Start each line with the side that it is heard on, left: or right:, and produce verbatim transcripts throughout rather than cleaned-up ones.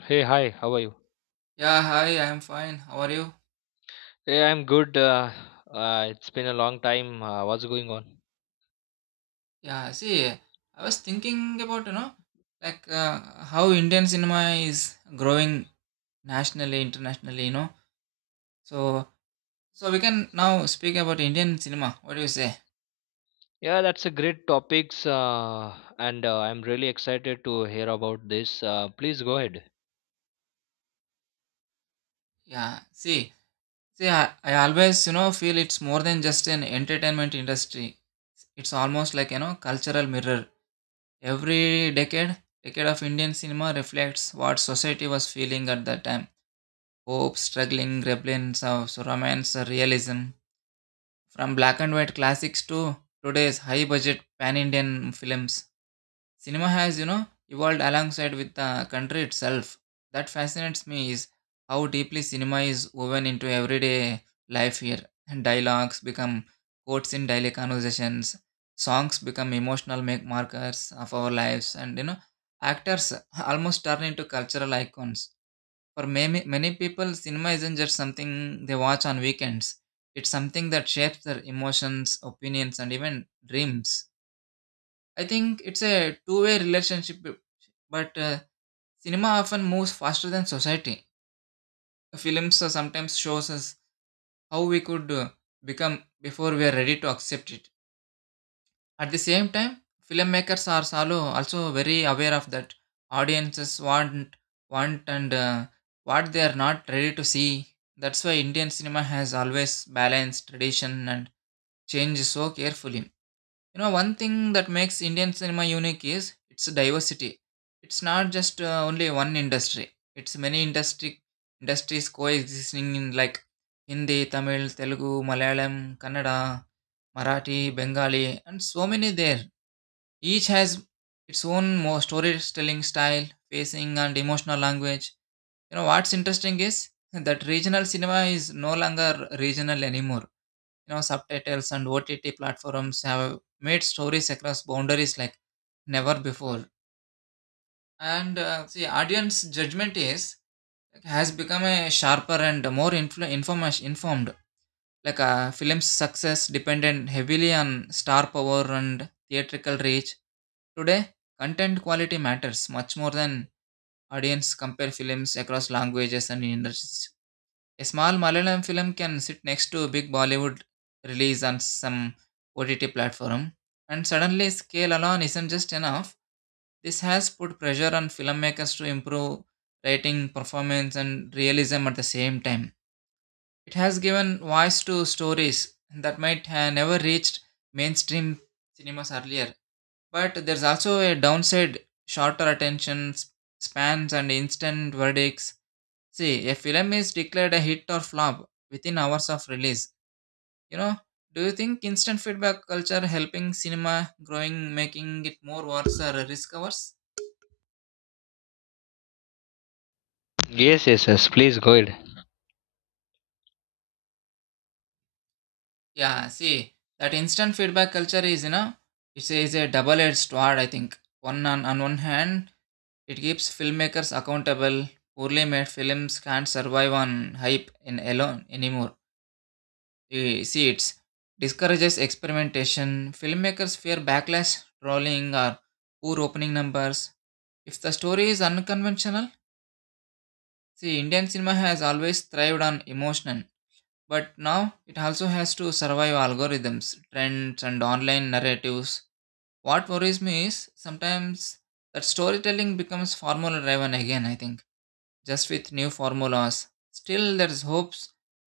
left: Hey, hi, how are you?
right: Yeah, hi, I'm fine. How are you?
left: Hey, I'm good. Uh, uh, it's been a long time. Uh, what's going on?
right: Yeah, see, I was thinking about, you know, like uh, how Indian cinema is growing nationally, internationally, you know. So, so we can now speak about Indian cinema. What do you say?
left: Yeah, that's a great topics, uh, and uh, I'm really excited to hear about this. Uh, please go ahead.
right: Yeah, see, see, I, I always, you know, feel it's more than just an entertainment industry. It's almost like, you know, cultural mirror. Every decade, decade of Indian cinema reflects what society was feeling at that time hope, struggling, rebellions of so romance, uh, realism. From black and white classics to today's high budget pan Indian films. Cinema has, you know, evolved alongside with the country itself. That fascinates me is how deeply cinema is woven into everyday life here. Dialogues become quotes in daily conversations, songs become emotional make markers of our lives, and you know, actors almost turn into cultural icons for many, many people, cinema isn't just something they watch on weekends. It's something that shapes their emotions, opinions, and even dreams. I think it's a two way relationship, but uh, cinema often moves faster than society. Films uh, sometimes shows us how we could uh, become before we are ready to accept it. At the same time, filmmakers are salo also very aware of that audiences want want and uh, what they are not ready to see. That's why Indian cinema has always balanced tradition and change so carefully. You know, one thing that makes Indian cinema unique is its diversity. It's not just uh, only one industry. It's many industry industries coexisting in like Hindi, Tamil, Telugu, Malayalam, Kannada, Marathi, Bengali, and so many there each has its own more storytelling style, pacing, and emotional language. You know what's interesting is that regional cinema is no longer regional anymore. You know subtitles and O T T platforms have made stories across boundaries like never before. And uh, see, audience judgment is like, has become a sharper and more influ- informa- informed. Like a film's success depended heavily on star power and theatrical reach today, content quality matters much more than audience compare films across languages and industries. A small Malayalam film can sit next to a big Bollywood release on some O T T platform, and suddenly scale alone isn't just enough. This has put pressure on filmmakers to improve writing, performance, and realism at the same time. It has given voice to stories that might have never reached mainstream cinemas earlier but there's also a downside shorter attention s- spans and instant verdicts. See, a film is declared a hit or flop within hours of release. You know, do you think instant feedback culture helping cinema growing, making it more worse or risk averse?
left: Yes, yes, yes. Please go ahead.
right: Yeah, see, that instant feedback culture is, you know, it's a, is a double-edged sword, I think. One on, on one hand, it keeps filmmakers accountable. Poorly made films can't survive on hype in alone anymore eh, see it discourages experimentation. Filmmakers fear backlash, trolling, or poor opening numbers. If the story is unconventional, see, Indian cinema has always thrived on emotion, but now it also has to survive algorithms, trends, and online narratives. What worries me is sometimes that storytelling becomes formula driven again, I think, just with new formulas. Still, there's hopes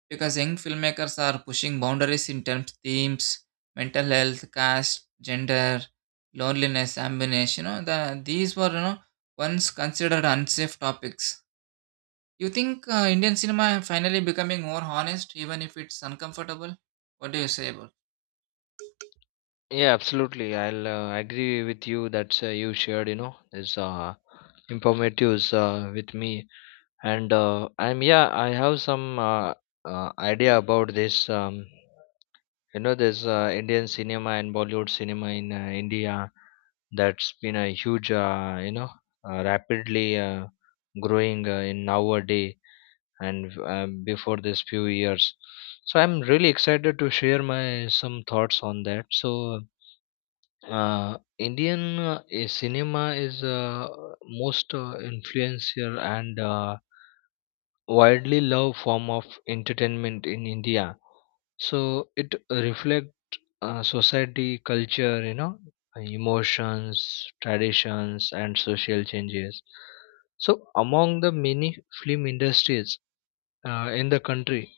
right: because young filmmakers are pushing boundaries in terms themes, mental health, caste, gender, loneliness, ambience. You know, the these were you know once considered unsafe topics. You think uh, Indian cinema finally becoming more honest, even if it's uncomfortable? What do you say about?
left: Yeah, absolutely. I'll uh, agree with you that uh, you shared. You know, this uh, informatives uh, with me, and uh, I'm yeah. I have some uh, uh, idea about this. Um, You know, there's uh, Indian cinema and Bollywood cinema in uh, India that's been a huge, uh, you know, uh, rapidly uh, growing uh, in nowadays and uh, before this few years. So I'm really excited to share my some thoughts on that. So uh, Indian uh, i- cinema is uh, most uh, influential and uh, widely loved form of entertainment in India. So it reflects uh, society, culture, you know, emotions, traditions, and social changes. So, among the many film industries uh, in the country,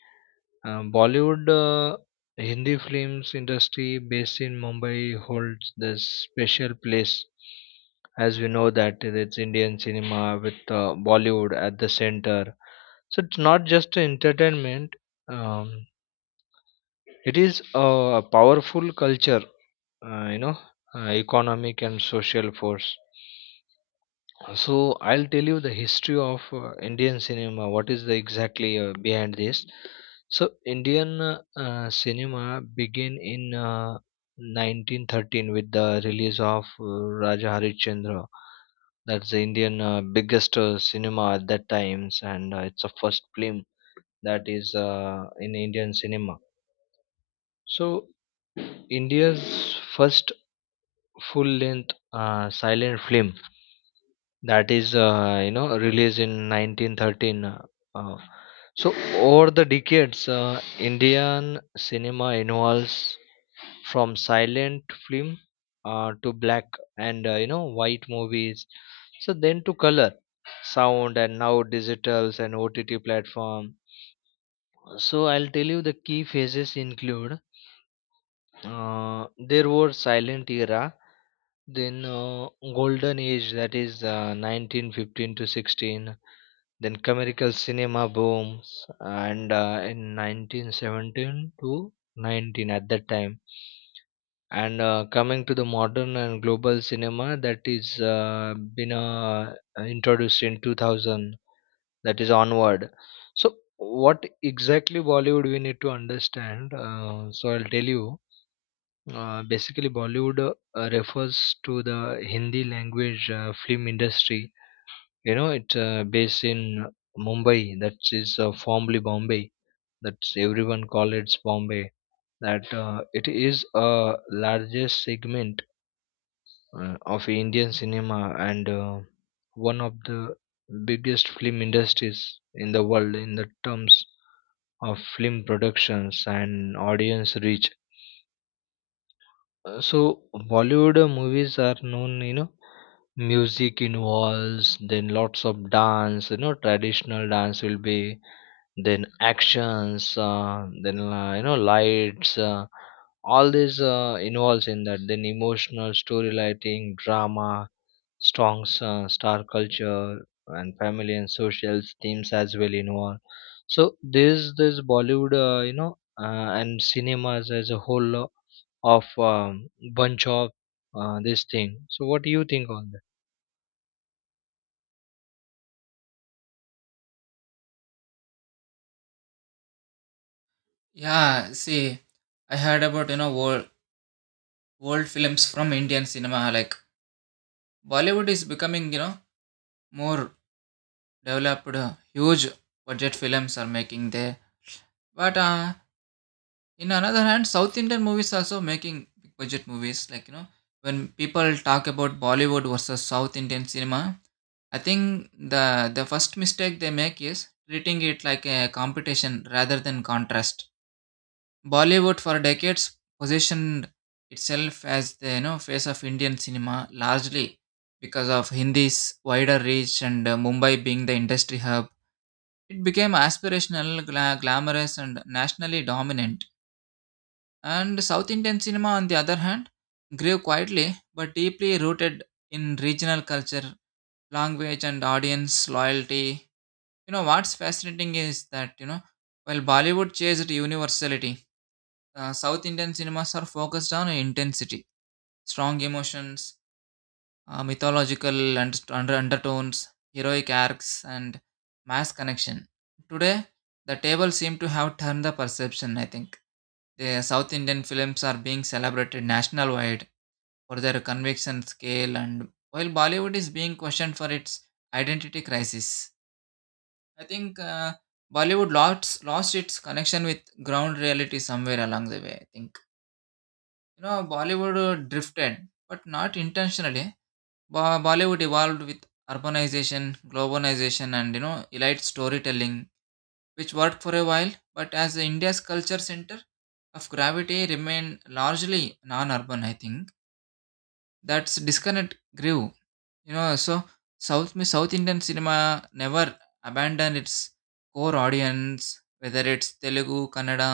left: uh, Bollywood uh, Hindi films industry based in Mumbai holds this special place. As we know that it's Indian cinema with uh, Bollywood at the center. So it's not just entertainment; um, it is a powerful culture, uh, you know, uh, economic and social force. So I'll tell you the history of uh, Indian cinema, what is the exactly uh, behind this. So Indian uh, uh, cinema began in uh, nineteen thirteen with the release of uh, Raja Harichandra. That's the Indian uh, biggest uh, cinema at that times, and uh, it's a first film that is uh, in Indian cinema. So India's first full length uh, silent film that is uh, you know released in nineteen thirteen. Uh, uh, so over the decades, uh, Indian cinema evolves from silent film uh, to black and uh, you know white movies. So then to color sound, and now digitals and OTT platform. So I'll tell you the key phases include, uh, there were silent era, then uh, golden age that is uh, nineteen fifteen to sixteen, then commercial cinema booms, and uh, in nineteen seventeen to nineteen at that time. And uh, coming to the modern and global cinema that is uh, been uh, introduced in two thousand, that is onward. So what exactly Bollywood we need to understand? Uh, so I'll tell you. Uh, basically, Bollywood uh, refers to the Hindi language uh, film industry. You know, it's uh, based in Mumbai. That is uh, formerly Bombay. That's everyone call it Bombay. That uh, it is a largest segment uh, of Indian cinema, and uh, one of the biggest film industries in the world in the terms of film productions and audience reach. Uh, So Bollywood uh, movies are known, you know, music involves, then lots of dance, you know, traditional dance will be, then actions, uh, then uh, you know lights, uh, all this uh, involves in that, then emotional story lighting drama, strong uh, star culture, and family and social themes as well involved. So this this Bollywood, uh, you know, uh, and cinemas as a whole lo- of um, bunch of uh, this thing. So what do you think on that?
right: Yeah, see, I heard about you know world world films from Indian cinema. Like Bollywood is becoming you know more developed, uh, huge budget films are making there. But uh, in another hand south indian movies also making big budget movies like you know when people talk about bollywood versus south indian cinema I think the the first mistake they make is treating it like a competition rather than contrast bollywood for decades positioned itself as the you know face of indian cinema largely because of hindi's wider reach and uh, mumbai being the industry hub it became aspirational gla- glamorous and nationally dominant and South Indian cinema, on the other hand, grew quietly but deeply rooted in regional culture, language, and audience loyalty. You know, what's fascinating is that, you know, while Bollywood chased universality, uh, South Indian cinemas are focused on intensity, strong emotions, uh, mythological and under undertones, heroic arcs, and mass connection. Today, the table seemed to have turned the perception, I think the South Indian films are being celebrated national wide for their conviction scale and while bollywood is being questioned for its identity crisis I think uh, bollywood lost lost its connection with ground reality somewhere along the way I think you know bollywood uh, drifted but not intentionally Bo- bollywood evolved with urbanization globalization and you know elite storytelling which worked for a while but as india's culture center of gravity remained largely non-urban I think that's disconnect grew. You know, so South means South Indian cinema never abandoned its core audience, whether it's Telugu, Kannada,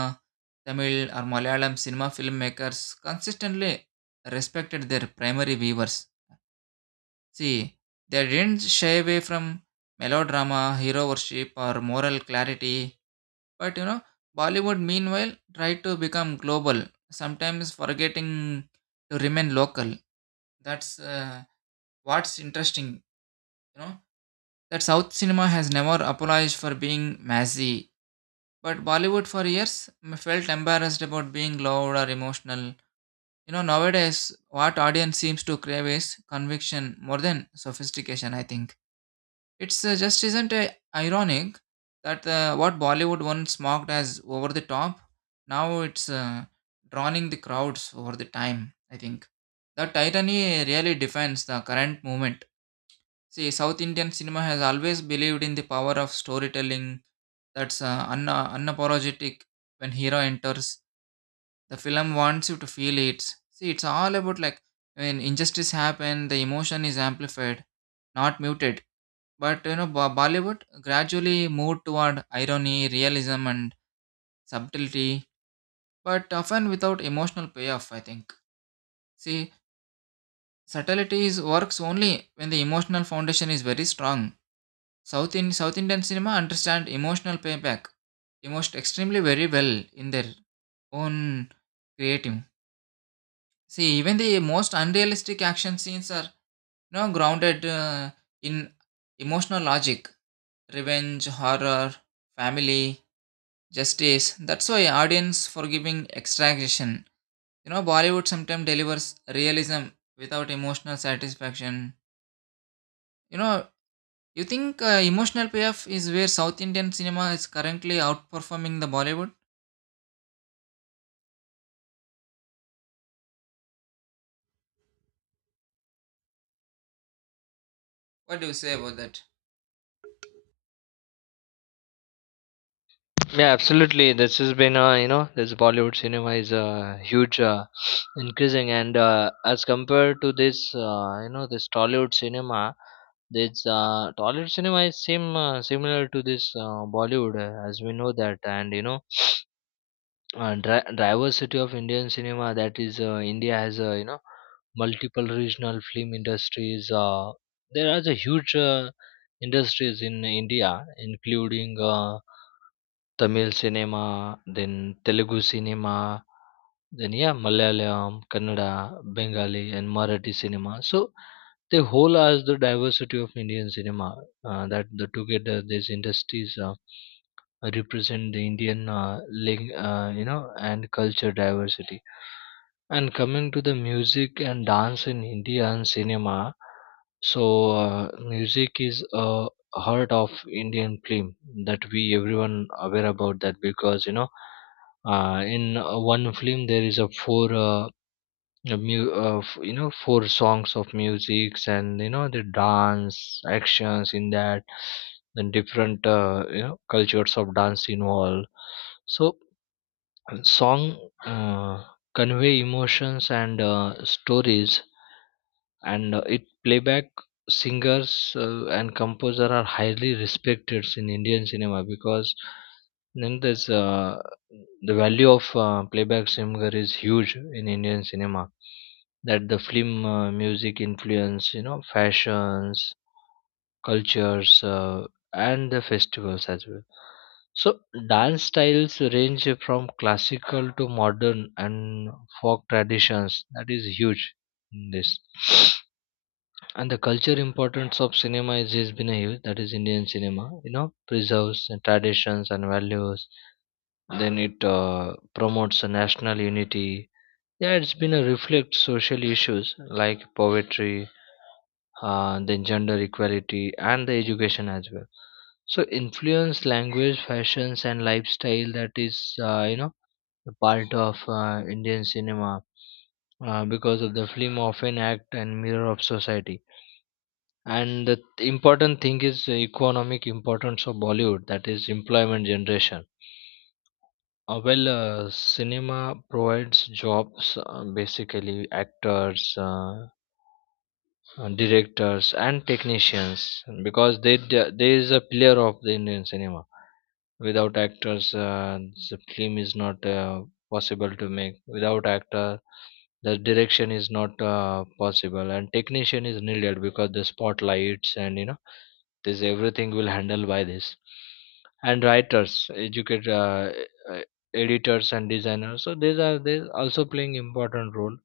right: Tamil, or Malayalam cinema filmmakers consistently respected their primary viewers. See, they didn't shy away from melodrama, hero worship, or moral clarity. But you know, Bollywood meanwhile tried to become global, sometimes forgetting to remain local. That's uh, what's interesting, you know that South cinema has never apologized for being messy, but Bollywood for years m- felt embarrassed about being loud or emotional. You know, nowadays, what audience seems to crave is conviction more than sophistication, I think. It's uh, just isn't uh, ironic that uh, what Bollywood once mocked as over the top, now it's uh, drawing the crowds over the time, I think. That irony really defines the current movement. See, South Indian cinema has always believed in the power of storytelling that's uh, un- uh, unapologetic when hero enters. The film wants you to feel it. See, it's all about like when injustice happen, the emotion is amplified, not muted. But you know, Bo- Bollywood gradually moved toward irony, realism, and subtlety, but often without emotional payoff, I think. See, subtlety is works only when the emotional foundation is very strong South in South Indian cinema understand emotional payback, emotion extremely very well in their own creative. See, even the most unrealistic action scenes are you know, grounded uh, in emotional logic, revenge, horror, family, justice. That's why audience forgiving extraction. You know, Bollywood sometimes delivers realism without emotional satisfaction. You know, you think uh, emotional payoff is where South Indian cinema is currently outperforming the Bollywood? What do you say about that?
left: Yeah, absolutely. This has been, uh, you know, this Bollywood cinema is uh, huge, uh, increasing, and uh, as compared to this, uh, you know, this Tollywood cinema, this uh, Tollywood cinema is same uh, similar to this uh, Bollywood, uh, as we know that, and you know, uh, dri- diversity of Indian cinema, that is, uh, India has, uh, you know, multiple regional film industries. Uh, there are a huge uh, industries in India, including. Uh, Tamil cinema, then Telugu cinema, then yeah, Malayalam, Kannada, Bengali and Marathi cinema. So they whole as the diversity of Indian cinema, uh, that the together these industries are represent the Indian uh, ling- uh, you know and culture diversity. And coming to the music and dance in Indian cinema, so uh, music is a heart of Indian film, that we everyone aware about that, because you know, uh, in uh, one film there is a four uh, of mu- of you know four songs of musics, and you know the dance actions in that, and different, uh, you know, cultures of dance involved. So uh, song uh, convey emotions and uh, stories, and uh, it playback singers uh, and composer are highly respected in Indian cinema, because then there's uh, the value of uh, playback singer is huge in Indian cinema, that the film uh, music influence, you know, fashions, cultures, uh, and the festivals as well. So dance styles range from classical to modern and folk traditions, that is huge in this. And the culture importance of cinema is, has been a huge, that is Indian cinema, you know, preserves the traditions and values. Then it uh, promotes a national unity. Yeah, it's been a reflect social issues like poetry, uh, then gender equality and the education as well. So influence language, fashions and lifestyle, that is, uh, you know, a part of uh, Indian cinema, uh, because of the film often act and mirror of society. And the important thing is the economic importance of Bollywood, that is employment generation. Uh, well, uh, cinema provides jobs, uh, basically actors, uh, uh, directors and technicians, because they d- they is a pillar of the Indian cinema. Without actors, uh, the film is not uh, possible to make. Without actor, the direction is not uh, possible, and technician is needed because the spotlights, and you know this everything will handle by this. And writers, educate, uh, uh, editors and designers. So these are they also playing important role,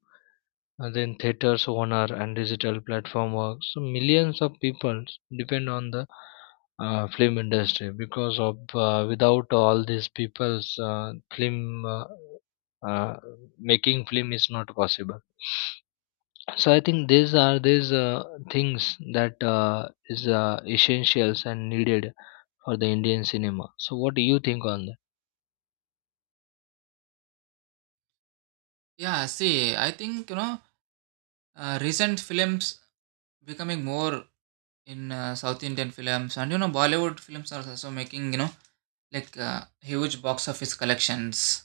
left: and then theaters owner and digital platform work, so millions of people depend on the uh, film industry, because of uh, without all these people's, uh, film uh, uh, making film is not possible. So I think these are these uh, things that uh, is uh, essentials and needed for the Indian cinema. So what do you think on?
right: Yeah, see, I think you know uh, recent films becoming more in uh, South Indian films, and you know Bollywood films are also making you know like uh, huge box office collections.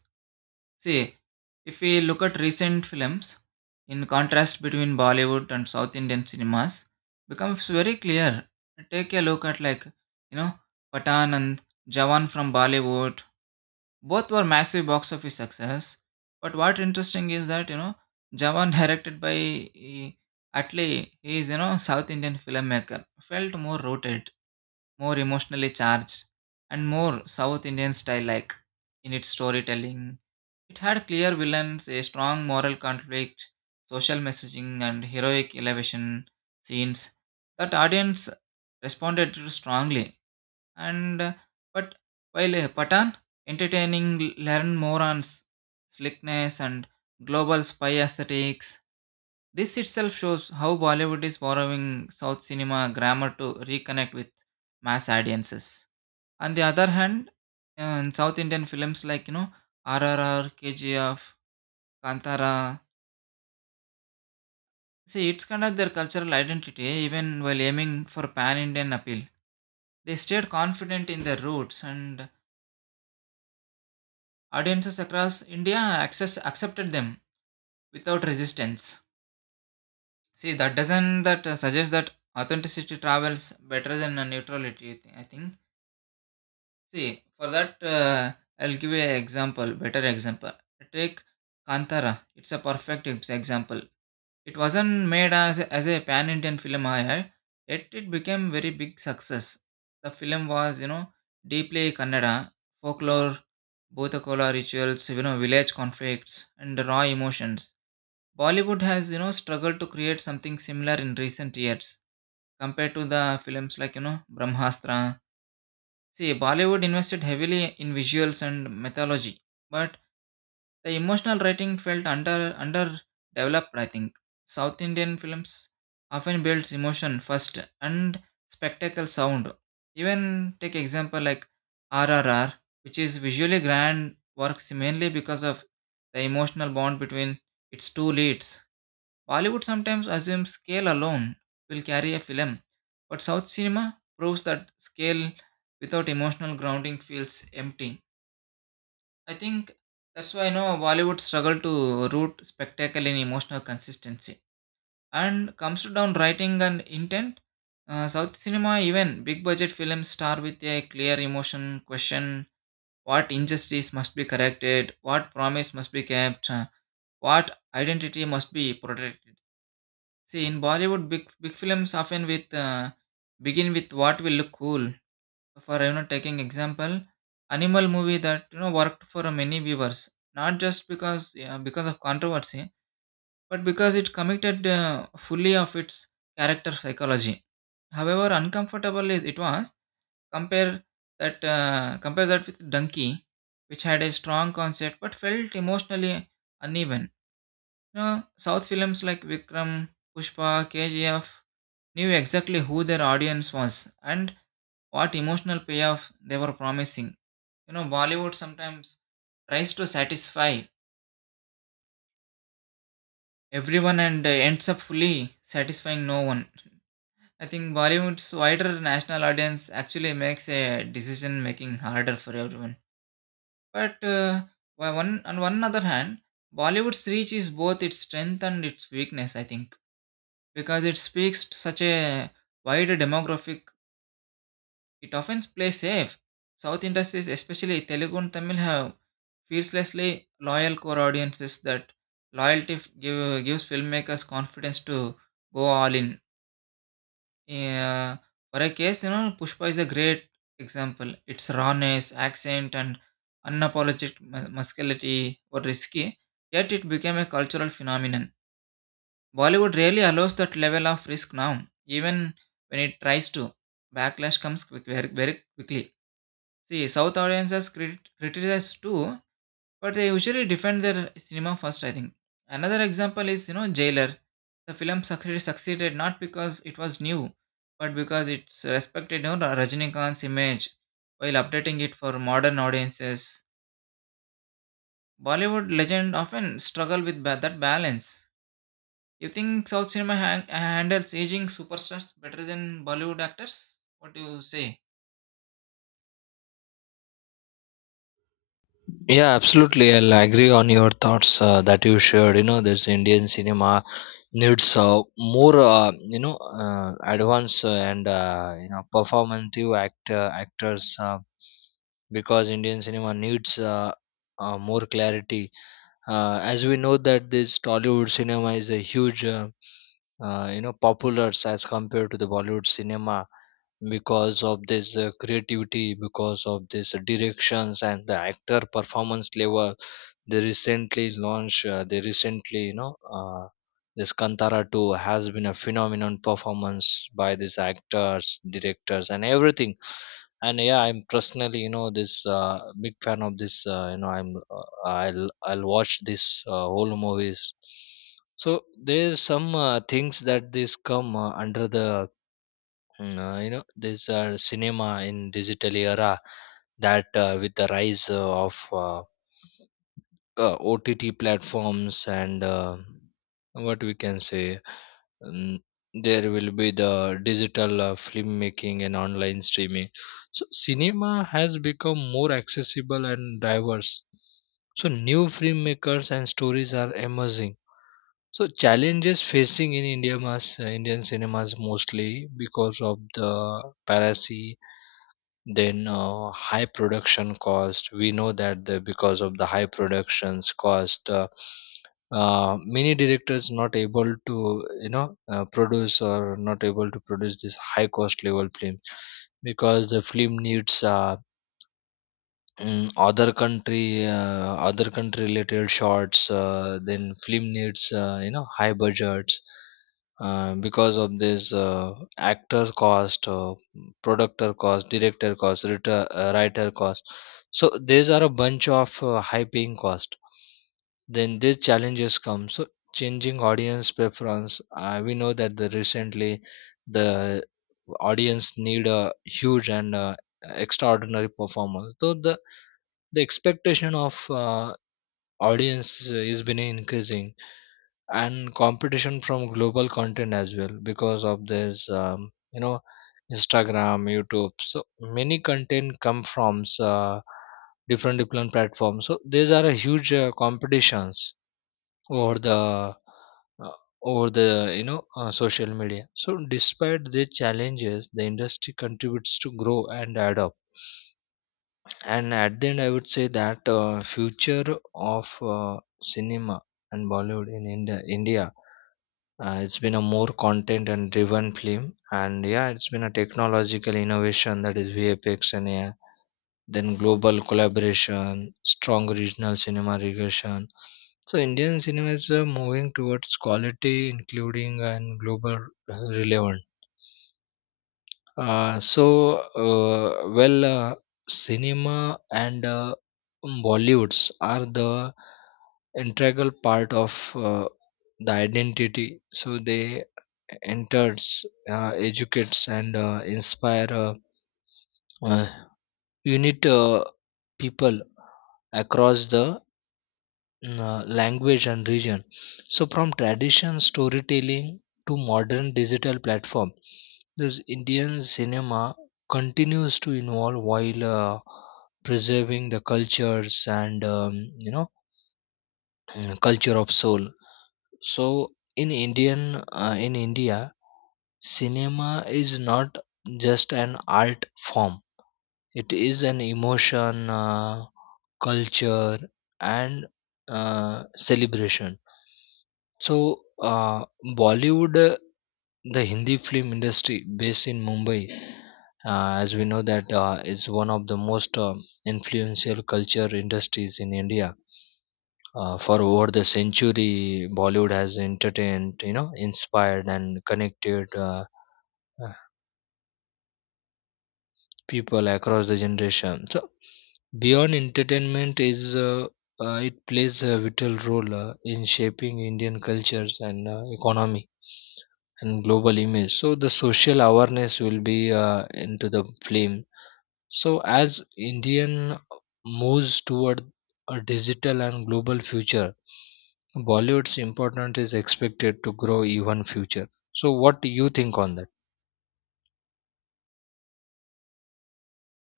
right: See, if we look at recent films, in contrast between Bollywood and South Indian cinemas, becomes very clear. Take a look at like, you know, Patan and Jawan from Bollywood. Both were massive box office success. But what interesting is that, you know, Jawan directed by eh, Atlee, he is, you know, South Indian filmmaker, felt more rooted, more emotionally charged, and more South Indian style like in its storytelling it had clear villains, a strong moral conflict, social messaging, and heroic elevation scenes that audience responded to strongly. And uh, but while uh, Patan entertaining learned more on s- slickness and global spy aesthetics. This itself shows how Bollywood is borrowing South cinema grammar to reconnect with mass audiences. On the other hand, uh, in South Indian films like you know R R R, K G F, Kantara. See, it's kind of their cultural identity even while aiming for pan Indian appeal. They stayed confident in their roots and audiences across India access, accepted them without resistance. See, that doesn't that uh, suggest that authenticity travels better than uh, neutrality, I think. See, for that, uh, I'll give you an example, better example. Take Kantara. It's a perfect ex- example. It wasn't made as a, as a pan Indian film, I heard, yet it became very big success. The film was, you know, deeply Kannada, folklore, Bhutakola rituals, you know, village conflicts, and raw emotions. Bollywood has, you know, struggled to create something similar in recent years compared to the films like, you know, Brahmastra. See, Bollywood invested heavily in visuals and mythology, but the emotional writing felt under underdeveloped, I think. South Indian films often builds emotion first and spectacle sound. Even take example like R R R, which is visually grand, works mainly because of the emotional bond between its two leads. Bollywood sometimes assumes scale alone will carry a film, but South cinema proves that scale without emotional grounding feels empty. I think that's why you know Bollywood struggle to root spectacle in emotional consistency. And comes to down writing and intent, uh, South cinema even big budget films star with a clear emotion question: what injustice must be corrected, what promise must be kept, uh, what identity must be protected. See, in Bollywood, big big films often with uh, begin with what will look cool, for you know taking example animal movie that you know worked for many viewers not just because yeah, because of controversy but because it committed uh, fully of its character psychology however uncomfortable is it was compare that uh, compare that with donkey which had a strong concept but felt emotionally uneven. You know, south films like Vikram, Pushpa, KGF knew exactly who their audience was and what emotional payoff they were promising. You know, Bollywood sometimes tries to satisfy everyone and uh, ends up fully satisfying no one. I think Bollywood's wider national audience actually makes a decision making harder for everyone. But uh, why one on one other hand, Bollywood's reach is both its strength and its weakness. I think because it speaks to such a wider demographic, it often plays safe. South industries, especially Telugu and Tamil, have fearlessly loyal core audiences that loyalty f- give, gives filmmakers confidence to go all in. Uh, for a case, you know, Pushpa is a great example. Its rawness, accent, and unapologetic mu- muscularity were risky, yet it became a cultural phenomenon. Bollywood rarely allows that level of risk now, even when it tries to. Backlash comes quick, very, very quickly. See, South audiences crit- criticize too, but they usually defend their cinema first, I think. Another example is, you know, Jailer. The film succeeded, succeeded not because it was new, but because it's respected, you know, Rajinikanth's image while updating it for modern audiences. Bollywood legend often struggle with ba- that balance. You think South cinema hang- handles aging superstars better than Bollywood actors? What do you say?
left: Yeah, absolutely. I'll agree on your thoughts uh, that you shared. You know, this Indian cinema needs uh, more, uh, you know, uh, advanced uh, and uh, you know, performative actor actors, uh, because Indian cinema needs uh, uh, more clarity. Uh, as we know that this Tollywood cinema is a huge, uh, uh, you know, popular as compared to the Bollywood cinema, because of this uh, creativity, because of this directions and the actor performance level they recently launched. Uh, they recently, you know, uh, this Kantara two has been a phenomenon performance by these actors, directors, and everything. And yeah, I'm personally, you know, this uh, big fan of this. Uh, you know, I'm uh, I'll I'll watch this uh, whole movies. So there's some uh, things that this come uh, under the, mm, uh, you know, this uh, cinema in digital era, that uh, with the rise uh, of uh, uh, O T T platforms, and uh, what we can say, um, there will be the digital uh, filmmaking and online streaming. So cinema has become more accessible and diverse. So new filmmakers and stories are emerging. So challenges facing in India, mas, uh, Indian cinemas, mostly because of the piracy, then uh, high production cost. We know that the, because of the high productions cost, uh, uh, many directors not able to, you know, uh, produce or not able to produce this high cost level film, because the film needs uh, Mm, other country uh, other country related shots, uh, then film needs uh, you know high budgets, uh, because of this uh, actor cost, uh, producer cost, director cost, writer, uh, writer cost, so these are a bunch of uh, high paying cost, then these challenges come. So changing audience preference, uh, we know that the recently the audience need a huge and uh, extraordinary performance. So the the expectation of uh, audience is been increasing, and competition from global content as well, because of this, um, you know, Instagram, YouTube. So many content come from uh, different different platforms, so these are a huge uh, competitions over the, uh, over the, you know, uh, social media. So despite the challenges, the industry contributes to grow and adapt. And at the end, I would say that uh, future of uh, cinema and Bollywood in India, India, uh, it's been a more content and driven film, and yeah, it's been a technological innovation, that is V F X and A I, then global collaboration, strong regional cinema regulation. So Indian cinema is uh, moving towards quality, including uh, and global relevance. Uh, so, uh, well, uh, cinema and uh, Bollywoods are the integral part of uh, the identity. So they enters, uh, educates, and uh, inspire, uh, uh, unit, uh, people across the uh, language and region. So from tradition storytelling to modern digital platform, this Indian cinema continues to evolve, while uh, preserving the cultures and, um, you know, mm, culture of soul. So in Indian, uh, in India, cinema is not just an art form. It is an emotion, uh, culture, and uh, celebration. So, uh, Bollywood, uh, the Hindi film industry based in Mumbai, uh, as we know that uh, is one of the most um influential culture industries in India. Uh, for over the century, Bollywood has entertained, you know, inspired and connected uh, uh, people across the generation. So, beyond entertainment, is uh, uh, it plays a vital role uh, in shaping Indian cultures and uh, economy, and global image. So the social awareness will be uh, into the flame. So as Indian moves toward a digital and global future, Bollywood's importance is expected to grow even future. So what do you think on that?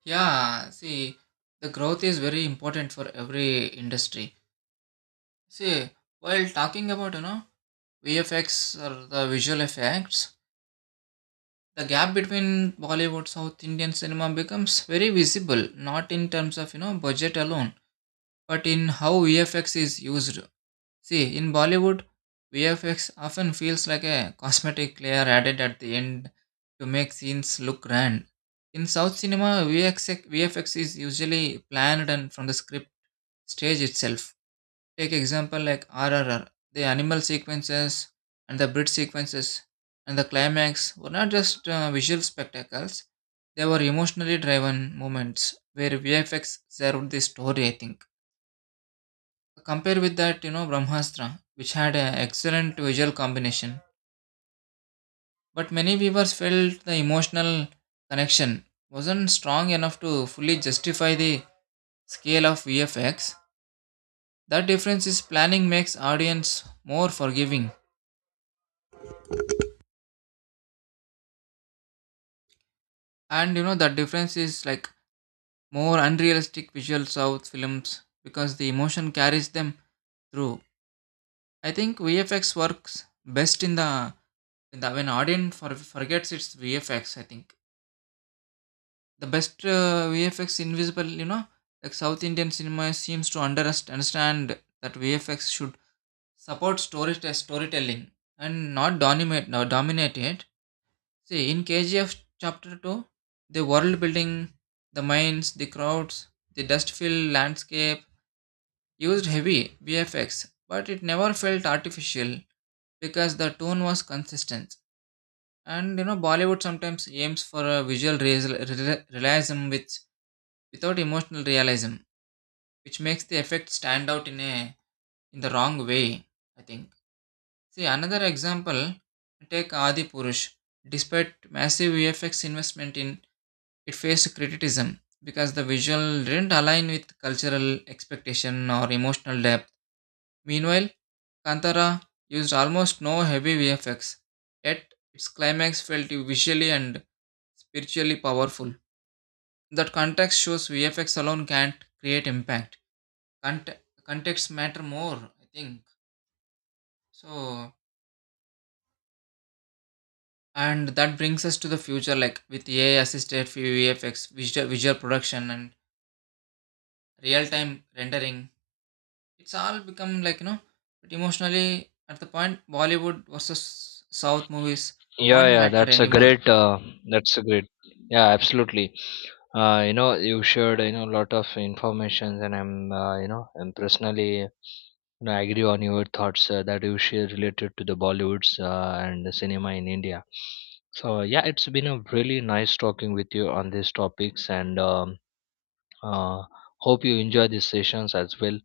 right: Yeah, see, the growth is very important for every industry. See, while talking about, you know, V F X or the visual effects, the gap between Bollywood South Indian cinema becomes very visible, not in terms of, you know, budget alone, but in how V F X is used. See, in Bollywood, V F X often feels like a cosmetic layer added at the end to make scenes look grand. In South cinema, VFX, V F X is usually planned and from the script stage itself. Take example like R R R, the animal sequences and the bridge sequences and the climax were not just uh, visual spectacles; they were emotionally driven moments where V F X served the story. I think. Compare with that, you know, Brahmastra, which had an excellent visual combination, but many viewers felt the emotional connection wasn't strong enough to fully justify the scale of V F X. That difference is planning makes audience more forgiving, and you know the difference is like more unrealistic visual south films because the emotion carries them through. I think VFX works best in the, in the when audience for, forgets its VFX. I think the best uh, VFX invisible, you know, like south Indian cinema seems to under, understand that VFX should support story storytelling and not dominate not dominate it. See, in K G F Chapter two, the world building, the mines, the crowds, the dust filled landscape used heavy V F X, but it never felt artificial because the tone was consistent. And you know, Bollywood sometimes aims for a visual real- real- realism with, without emotional realism, which makes the effect stand out in a in the wrong way. I think. See another example. Take Adi Purush. Despite massive V F X investment in, it faced criticism because the visual didn't align with cultural expectation or emotional depth. Meanwhile, Kantara used almost no heavy V F X, yet its climax felt visually and spiritually powerful. That context shows V F X alone can't create impact. Cont- Context matter more, I think. So, and that brings us to the future, like with A I assisted V F X, visual, visual production, and real time rendering. It's all become like, you know, but emotionally at the point Bollywood versus South movies
left: Yeah,
right: won't
left: yeah,
right: matter
left: that's a
right: anymore.
left: great, uh, that's a great, yeah, absolutely. Uh, you know, you shared, you know, a lot of information, and I'm, uh, you know, I'm personally, you know, I agree on your thoughts uh, that you share related to the Bollywoods uh, and the cinema in India. So yeah, it's been a really nice talking with you on these topics, and um, uh, hope you enjoy these sessions as well.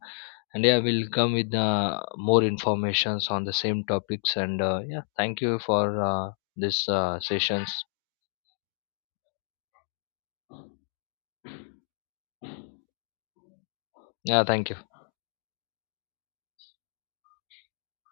left: And yeah, we'll come with uh, more informations on the same topics. And uh, yeah, thank you for uh, this uh, sessions. Yeah, thank you.